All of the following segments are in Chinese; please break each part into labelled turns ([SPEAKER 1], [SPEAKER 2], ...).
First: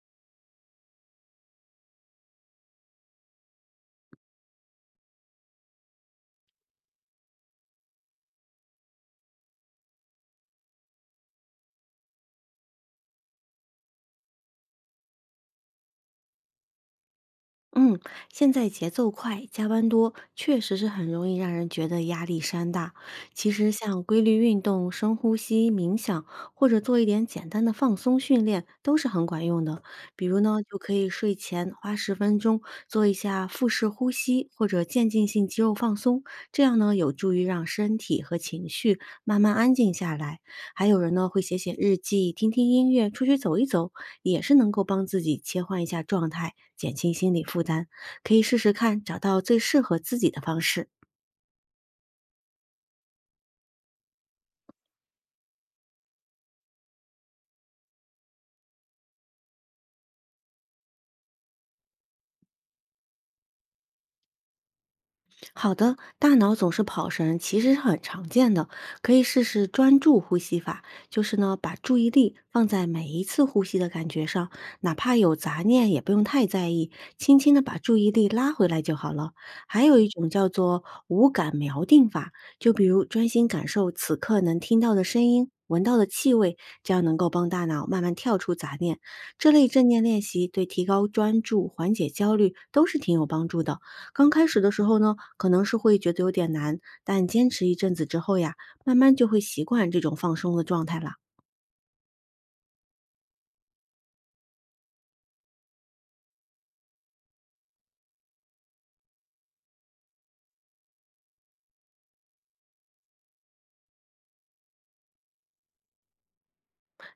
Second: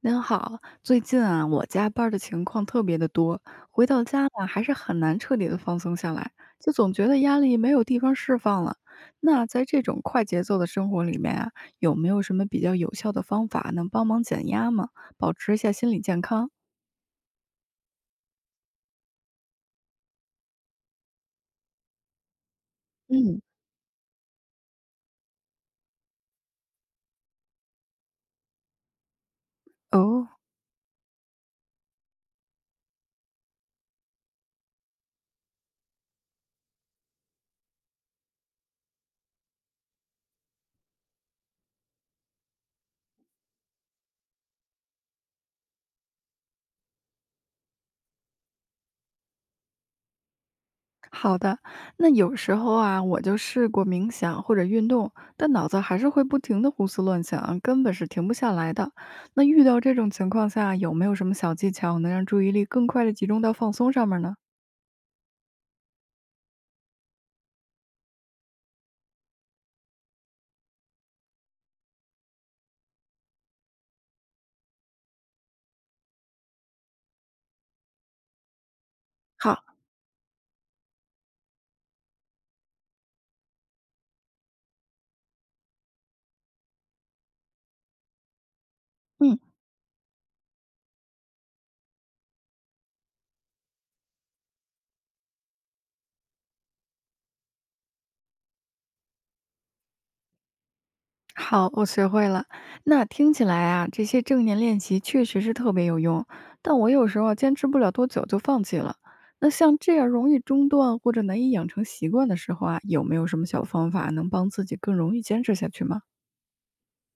[SPEAKER 1] 您好，最近啊，我加班儿的情况特别的多，回到家呢，还是很难彻底的放松下来，就总觉得压力没有地方释放了。那在这种快节奏的生活里面啊，有没有什么比较有效的方法能帮忙减压吗？保持一下心理健康？
[SPEAKER 2] 嗯，现在节奏快，加班多，确实是很容易让人觉得压力山大。
[SPEAKER 1] 嗯，
[SPEAKER 2] 其实像规律运动、深呼吸、冥想，或者做一点简单的放松训练，都是很管用的。比
[SPEAKER 1] 哦、
[SPEAKER 2] 如呢，就可以睡前花10分钟做一下腹式呼吸或者渐进性肌肉放松，这样呢，有助于让身体和情绪慢慢安静下来。还有人呢会写写日记、听听音乐、出去走一走，也是能够帮自己切换一下状态，减轻心理负担。可以试试看，找到最适合自己的方式。
[SPEAKER 1] 好的，那有时候啊，我就试过冥想或者运动，但脑子还是会不停的胡思乱想，根本是停不下来的。那遇到这种情况下，有没有什么小技巧能让注意力更快的集中到放松上面呢？
[SPEAKER 2] 好的，大脑总是跑神，其实是很常见的，可以试试专注呼吸法，就是呢，把注意力放在每一次呼吸的感觉上，哪怕有杂念也不用太在意，轻轻的把注意力拉回来就好了。
[SPEAKER 1] 好，
[SPEAKER 2] 还有一种叫做五感锚定法，就比如专心感受此刻能听到的声音。闻到的气味，这样能够帮大脑慢慢跳出杂念。
[SPEAKER 1] 嗯，
[SPEAKER 2] 这类正念练习对提高专注、缓解焦虑都是挺有帮助的。刚开始的时候呢，可能是会觉得有点难，但坚持一阵子之后呀，慢慢就会习惯这种放松的状态了。
[SPEAKER 1] 好，我学会了。那听起来啊，这些正念练习确实是特别有用，但我有时候啊坚持不了多久就放弃了。那像这样容易中断或者难以养成习惯的时候啊，有没有什么小方法能帮自己更容易坚持下去吗？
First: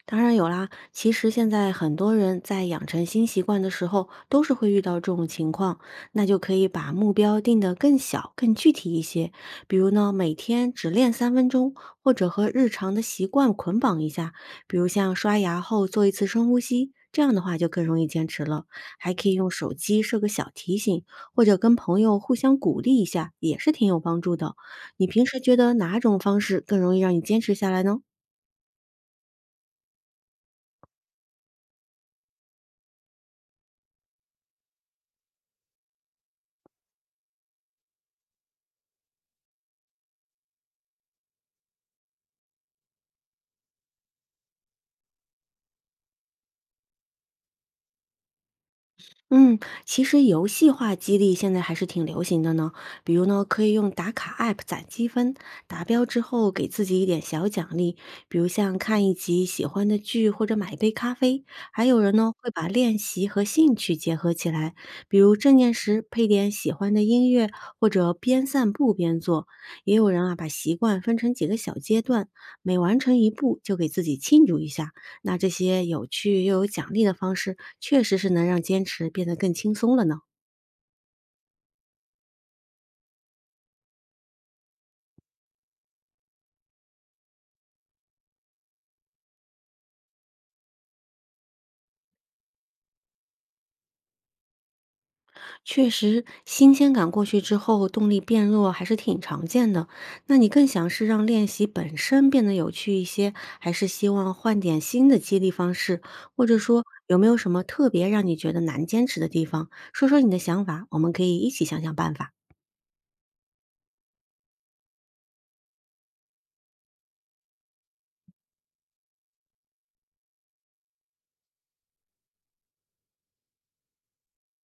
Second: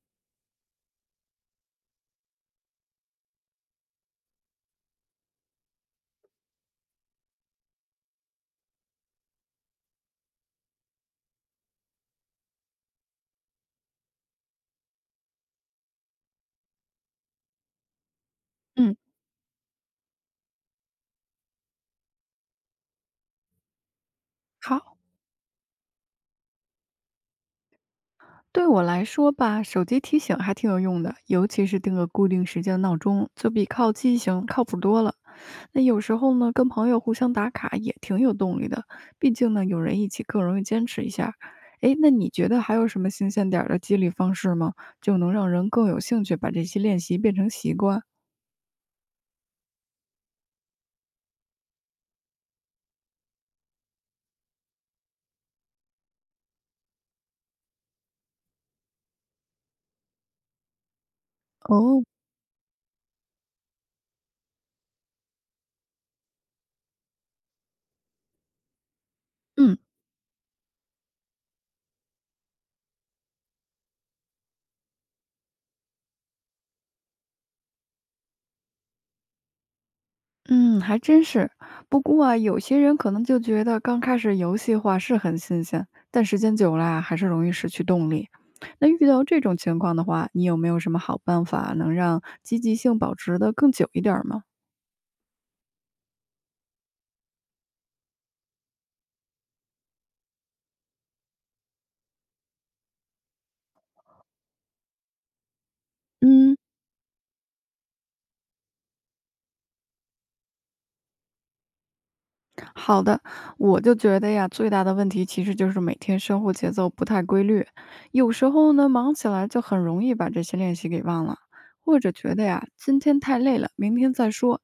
[SPEAKER 2] 当然有啦，其实现在很多人在养成新习惯的时候，都是会遇到这种情况，那就可以把目标定得更小、更具体一些。比如呢，每天只练3分钟，或者和日常的习惯捆绑一下，比如像刷牙后做一次深呼吸，这样的话就更容易坚持了。
[SPEAKER 1] 嗯。
[SPEAKER 2] 还可以用手机设个小提醒，或者跟朋友互相鼓励一下，也是挺有帮助的。
[SPEAKER 1] 好，
[SPEAKER 2] 你平时觉得哪种方式更容易让你坚持下来呢？
[SPEAKER 1] 对我来说吧，手机提醒还挺有用的，尤其是定个固定时间闹钟，就比靠记性靠谱多了。那有时候呢，跟朋友互相打卡也挺有动力的，毕竟呢，有人一起更容易坚持一下。诶，那你觉得还有什么新鲜点儿的激励方式吗？就能让人更有兴趣把这些练习变成习惯？
[SPEAKER 2] 嗯，其实游戏化激励现在还是挺流行的呢。比如呢，可以用打卡 App 攒积分，达标之后给自己一点小奖励，比如像看一集喜欢的剧或者买一杯咖啡。还有
[SPEAKER 1] 哦，
[SPEAKER 2] 人呢，会把练习和兴趣结合起来，比如正念时配点喜欢的音乐，或者边散步边做。
[SPEAKER 1] 嗯。
[SPEAKER 2] 也有人啊，把习惯分成几个小阶段，每完成一步就给自己庆祝一下。那这些有趣又有奖励的方式，确实是能让坚持变得更轻松了呢。
[SPEAKER 1] 嗯，还真是。不过啊，有些人可能就觉得刚开始游戏化是很新鲜，但时间久了啊，还是容易失去动力。那遇到这种情况的话，你有没有什么好办法能让积极性保持的更久一点儿吗？
[SPEAKER 2] 确实，新鲜感过去之后，动力变弱还是挺常见的。那你更想是让练习本身变得有趣一些，还是希望换点新的激励方式？或
[SPEAKER 1] 嗯，
[SPEAKER 2] 者说，有没有什么特别让你觉得难坚持的地方？说说你的想法，我们可以一起想想办法。
[SPEAKER 1] 好的，我就觉得呀，最大的问题其实就是每天生活节奏不太规律，有时候呢忙起来就很容易把这些练习给忘了，或者觉得呀今天太累了，明天再说。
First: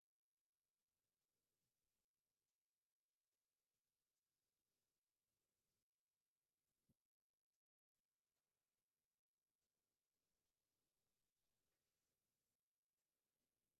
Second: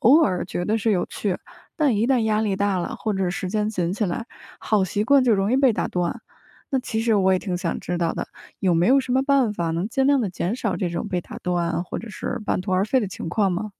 [SPEAKER 1] 偶尔觉得是有趣，但一旦压力大了或者时间紧起来，好习惯就容易被打断。那其实我也挺想知道的，有没有什么办法能尽量的减少这种被打断或者是半途而废的情况吗？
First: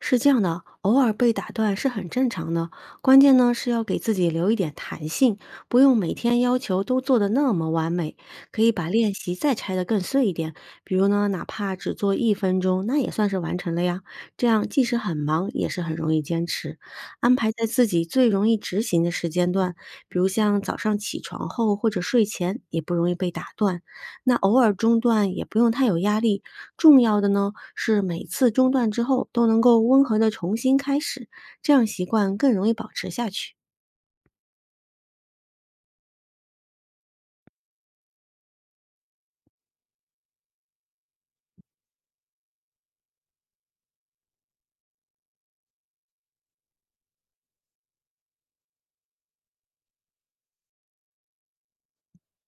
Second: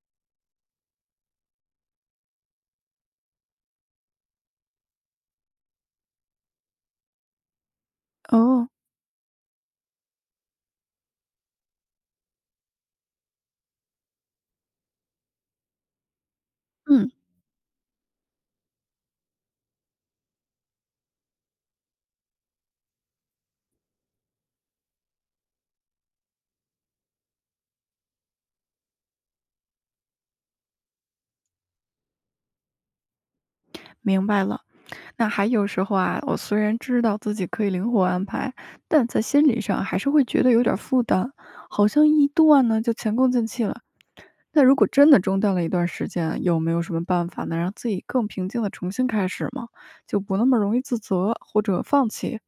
[SPEAKER 2] 是这样的，偶尔被打断是很正常的，关键呢是要给自己留一点弹性，不用每天要求都做得那么完美，可
[SPEAKER 1] 哦，
[SPEAKER 2] 以把练习再拆得更碎一点，比如呢，哪怕只做1分钟，那也算是完成了呀。这样即使很忙，也是很容易坚持。
[SPEAKER 1] 嗯，
[SPEAKER 2] 安排在自己最容易执行的时间段，比如像早上起床后或者睡前，也不容易被打断。那偶尔中断也不用太有压力，重要的呢是每次中断之后都能够温和的重新开始，这样习惯更容易保持下去。
[SPEAKER 1] 明白了。那还有时候啊，我虽然知道自己可以灵活安排，但在心理上还是会觉得有点儿负担，好像一断呢就前功尽弃了。那如果真的中断了一段时间，有没有什么办法能让自己更平静的重新开始吗？就不那么容易自责或者放弃？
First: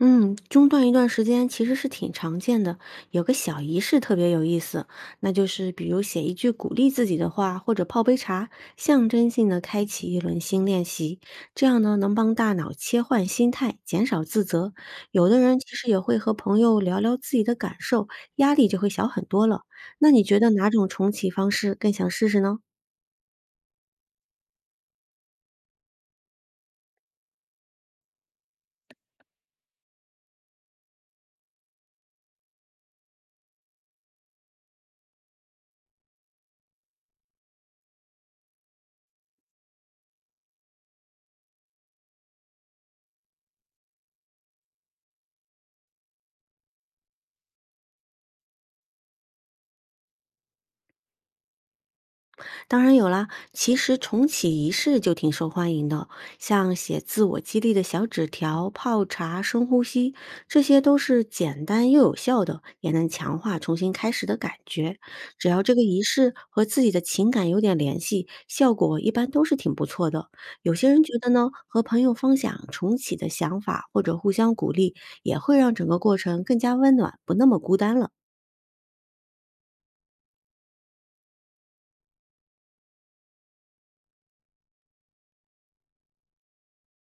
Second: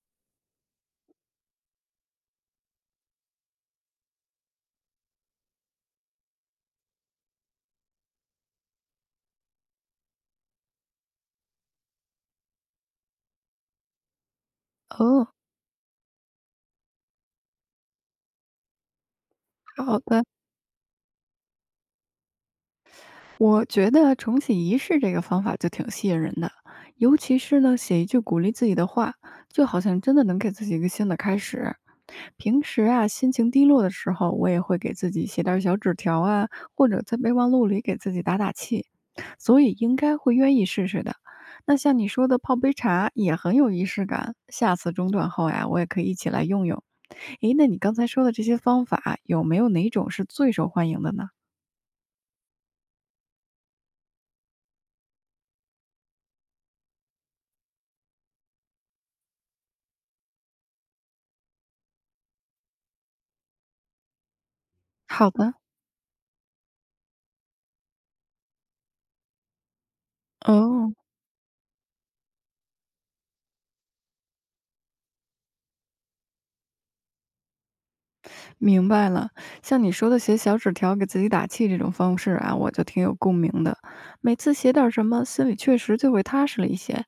[SPEAKER 2] 嗯，中断一段时间其实是挺常见的，有个小仪式特别有意思，那就是比如写一句鼓励自己的话，或者泡杯茶，象征性的开启一轮新练习，这样呢能帮大脑切换心态，减少自责。有
[SPEAKER 1] 哦，
[SPEAKER 2] 的人其实也会和朋友聊聊自己的感受，压力就会小很多了。
[SPEAKER 1] 好
[SPEAKER 2] 那你
[SPEAKER 1] 的，
[SPEAKER 2] 觉得哪种重启方式更想试试呢？
[SPEAKER 1] 我觉得重启仪式这个方法就挺吸引人的，尤其是呢，写一句鼓励自己的话，就好像真的能给自己一个新的开始。平时啊，心情低落的时候，我也会给自己写点儿小纸条啊，或者在备忘录里给自己打打气，所以应该会愿意试试的。那像你说的泡杯茶也很有仪式感，下次中断后呀，我也可以一起来用用。诶，那你刚才说的这些方法，有没有哪种是最受欢迎的呢？
[SPEAKER 2] 当然有啦，其实重启仪式就挺受欢迎的，像写自我激励的小纸条、泡茶、深呼吸，这些都是简单又有效的，也能强化重新开始的感觉。
[SPEAKER 1] 好
[SPEAKER 2] 只
[SPEAKER 1] 的，
[SPEAKER 2] 要这个仪式和自己的情感有点联系，效果一般都是挺不错的。有些
[SPEAKER 1] 哦。
[SPEAKER 2] 人觉得呢，和朋友分享重启的想法或者互相鼓励，也会让整个过程更加温暖，不那么孤单了。
[SPEAKER 1] 明白了，像你说的写小纸条给自己打气这种方式啊，我就挺有共鸣的。每次写点儿什么，心里确实就会踏实了一些。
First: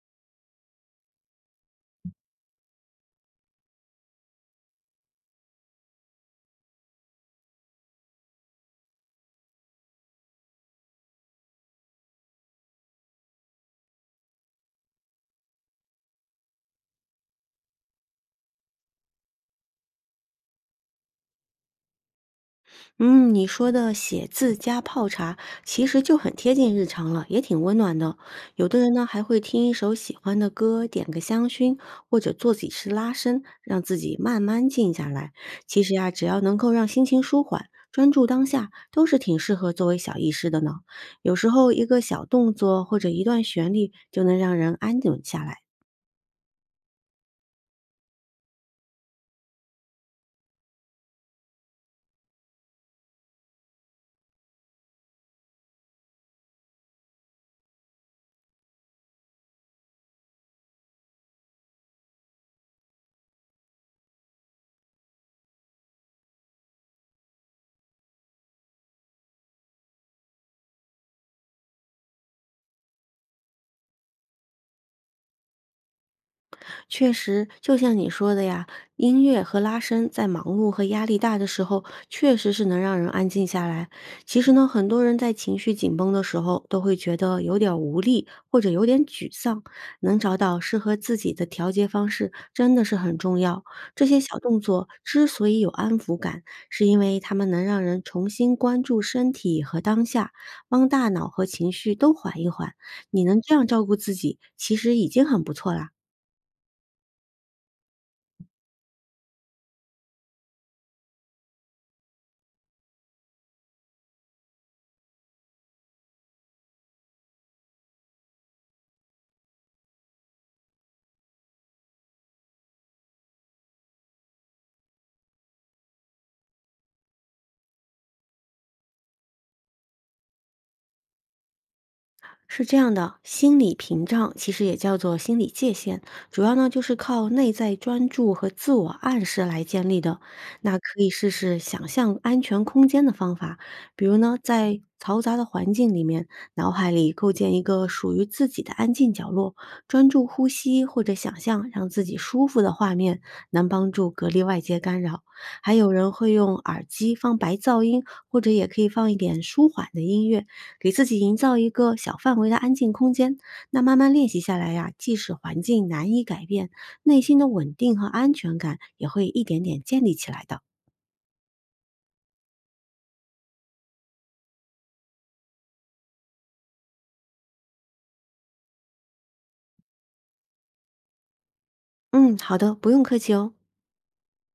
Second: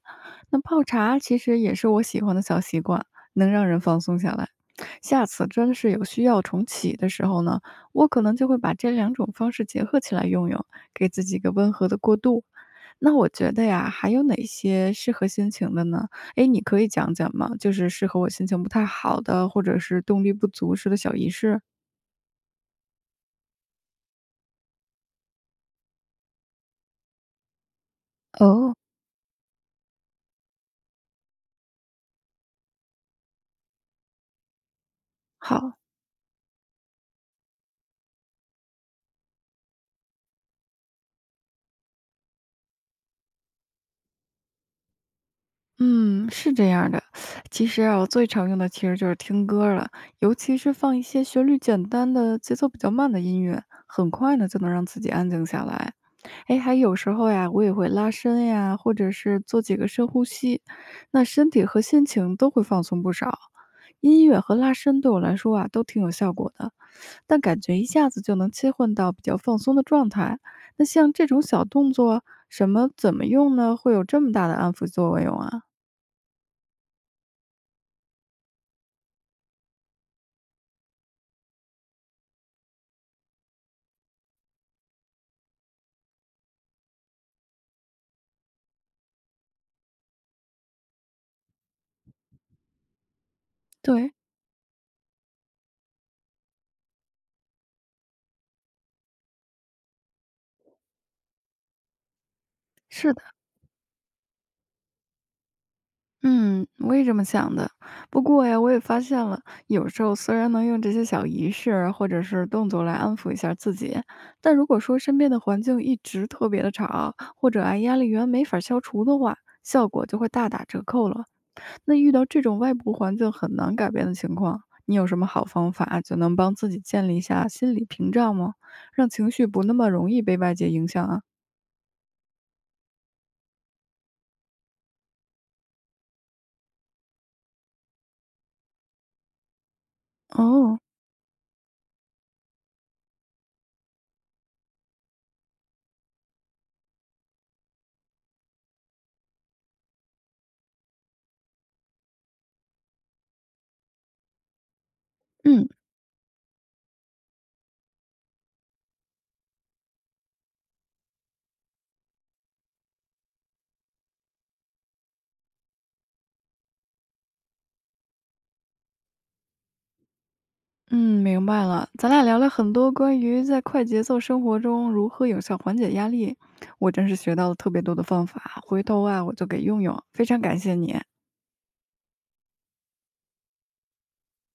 [SPEAKER 1] 那泡茶其实也是我喜欢的小习惯，能让人放松下来。下次真是有需要重启的时候呢，我可能就会把这两种方式结合起来用用，给自己一个温和的过渡。那我觉得呀，还有哪些适合心情的呢？哎，你可以讲讲吗？就是适合我心情不太好的，或者是动力不足时的小仪式。
[SPEAKER 2] 嗯，你说的写字加泡茶，其实就很贴近日常了，也挺温暖的。有
[SPEAKER 1] 哦，
[SPEAKER 2] 的人呢，还会听一首喜欢的歌，点个香薰，或者做几次拉伸，让自己慢慢静下来。
[SPEAKER 1] 好，
[SPEAKER 2] 其实呀，只要能够让心情舒缓，专注当下，都是挺适合作为小仪式的呢。有时候一个小动作或者一段旋律，就能让人安顿下来。
[SPEAKER 1] 嗯，是这样的。其实啊，我最常用的其实就是听歌了，尤其是放一些旋律简单的、节奏比较慢的音乐，很快呢就能让自己安静下来。哎，还有时候呀，我也会拉伸呀，或者是做几个深呼吸，那身体和心情都会放松不少。音乐和拉伸对我来说啊，都挺有效果的。但感觉一下子就能切换到比较放松的状态。那像这种小动作，什么怎么用呢？会有这么大的安抚作用啊？
[SPEAKER 2] 确实，就像你说的呀，音乐和拉伸在忙碌和压力大的时候，确实是能让人安静下来。其实呢，很多人在情绪紧绷的时候，都会觉得有点无力或者有点沮丧。能找到适合自己的调节方式，真的是很重要。这
[SPEAKER 1] 对，
[SPEAKER 2] 些小动作之所以有安抚感，是因为它们能让人重新关注身体和当下，帮大脑和情绪都缓一缓。
[SPEAKER 1] 是的，
[SPEAKER 2] 你能这样照顾自己，其实已经很不错啦。
[SPEAKER 1] 嗯，我也这么想的。不过呀，我也发现了，有时候虽然能用这些小仪式或者是动作来安抚一下自己，但如果说身边的环境一直特别的吵，或者啊压力源没法消除的话，效果就会大打折扣了。那遇到这种外部环境很难改变的情况，你有什么好方法就能帮自己建立一下心理屏障吗？让情绪不那么容易被外界影响啊？
[SPEAKER 2] 是这样的，心理屏障其实也叫做心理界限，主要呢就是靠内在专注和自我暗示来建立的。那
[SPEAKER 1] 哦，
[SPEAKER 2] 可以试试想象安全空间的方法，比如呢，在嘈杂的环境里面，脑海里构建一个属于自己的安静角落，专注呼吸或者想象让自己舒服的画面，能帮助隔离外界干扰。
[SPEAKER 1] 嗯
[SPEAKER 2] 还有人会用耳机放白噪音，或者也可以放一点舒缓的音乐，给自己营造一个小范围的安静空间。那慢慢练习下来呀、即使环境难以改变，内心的稳定和安全感也会一点点建立起来的。
[SPEAKER 1] 嗯，明白了。咱俩聊了很多关于在快节奏生活中如何有效缓解压力，我真是学到了特别多的方法，回头啊我就给用用。非常感谢你。
[SPEAKER 2] 嗯，好的，不用客气哦。